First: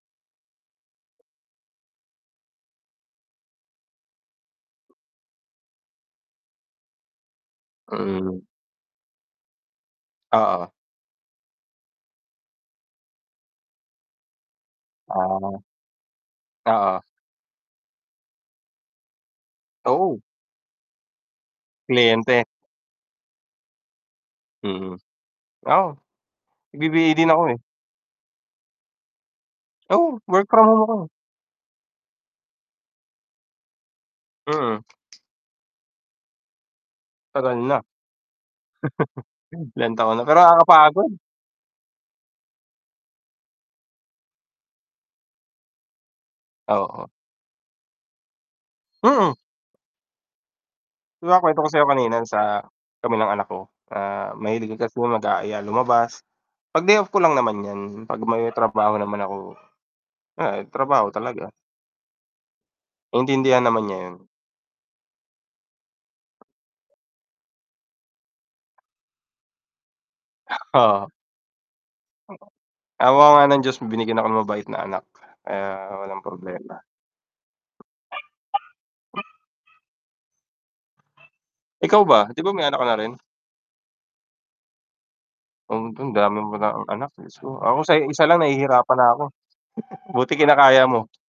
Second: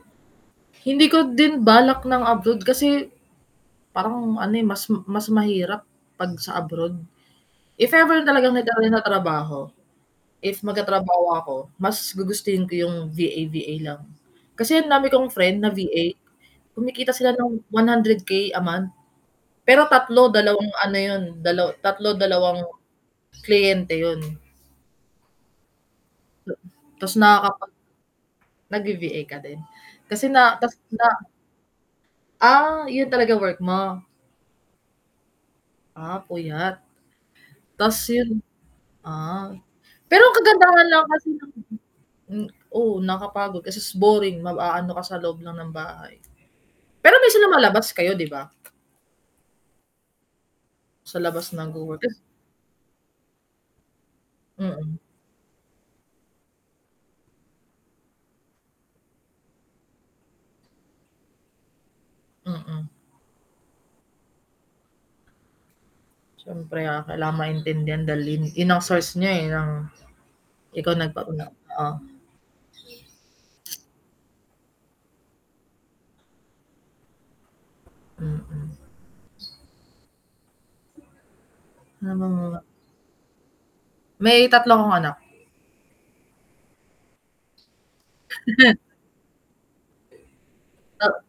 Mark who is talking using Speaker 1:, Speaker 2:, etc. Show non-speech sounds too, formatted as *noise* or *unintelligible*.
Speaker 1: Hindi ko din balak ng abroad kasi, parang ano eh, mas mas mahirap 'pag sa abroad. If ever
Speaker 2: Mm.
Speaker 1: talagang magaan trabaho, if
Speaker 2: Oo.
Speaker 1: magtatrabaho ako, mas gugustuhin ko yung VA-VA lang. Kasi ang dami kong
Speaker 2: Ah.
Speaker 1: friend na VA
Speaker 2: Oo.
Speaker 1: kumikita sila ng ₱100K a month. Pero
Speaker 2: Oo.
Speaker 1: 3, 2 ano yun, dala 3
Speaker 2: Kliyente?
Speaker 1: 2 kliyente yun.
Speaker 2: Mhm. Oo.
Speaker 1: Ta tas
Speaker 2: Nagbibigay din ako eh.
Speaker 1: nakakapag nag-VA ka din?
Speaker 2: Oo,
Speaker 1: Kasi
Speaker 2: work
Speaker 1: na
Speaker 2: from home ako.
Speaker 1: *unintelligible* Ah, yun talaga work mo?
Speaker 2: Mm.
Speaker 1: Ah puyat.
Speaker 2: Tagal na.
Speaker 1: Tas yun ah,
Speaker 2: *chuckles* Ilang taon na,
Speaker 1: pero
Speaker 2: pero
Speaker 1: kagandahan lang
Speaker 2: nakakapagod.
Speaker 1: kasi nung *unintelligible* hmm, oo nakapagod kasi s boring mag-aano ka sa loob lang ng bahay.
Speaker 2: Oo.
Speaker 1: Pero minsan lumalabas kayo 'di ba?
Speaker 2: Mm.
Speaker 1: Sa
Speaker 2: 'Di ba
Speaker 1: labas
Speaker 2: kwento ko sa'yo
Speaker 1: nagwo-work.
Speaker 2: kanina
Speaker 1: Yung
Speaker 2: yung sa, kami nang anak ko, ah, mahilig
Speaker 1: Hmm.
Speaker 2: kasi yun mag-aaya lumabas, 'pag day off ko lang naman yan, 'pag may trabaho naman ako, ay trabaho talaga.
Speaker 1: Hmm.
Speaker 2: Naintindihan naman niya yun.
Speaker 1: Siyempre kaya kailangan maintindihan, dahil yun ang source niya eh, nang ikaw
Speaker 2: Oo.
Speaker 1: nagpa-una oo.
Speaker 2: Hmm. Awa nga ng Diyos binigyan ako ng mabait na anak. Kaya walang problema.
Speaker 1: Hmm.
Speaker 2: Ikaw
Speaker 1: Na
Speaker 2: ba, 'di ba
Speaker 1: mga
Speaker 2: may anak ka na rin?
Speaker 1: May 3 akong anak.
Speaker 2: Ang dami mo nang anak jusko ako sa isa lang
Speaker 1: *chuckles*
Speaker 2: nahihirapan na ako. *chuckles* Buti kinakaya mo?
Speaker 1: Oo.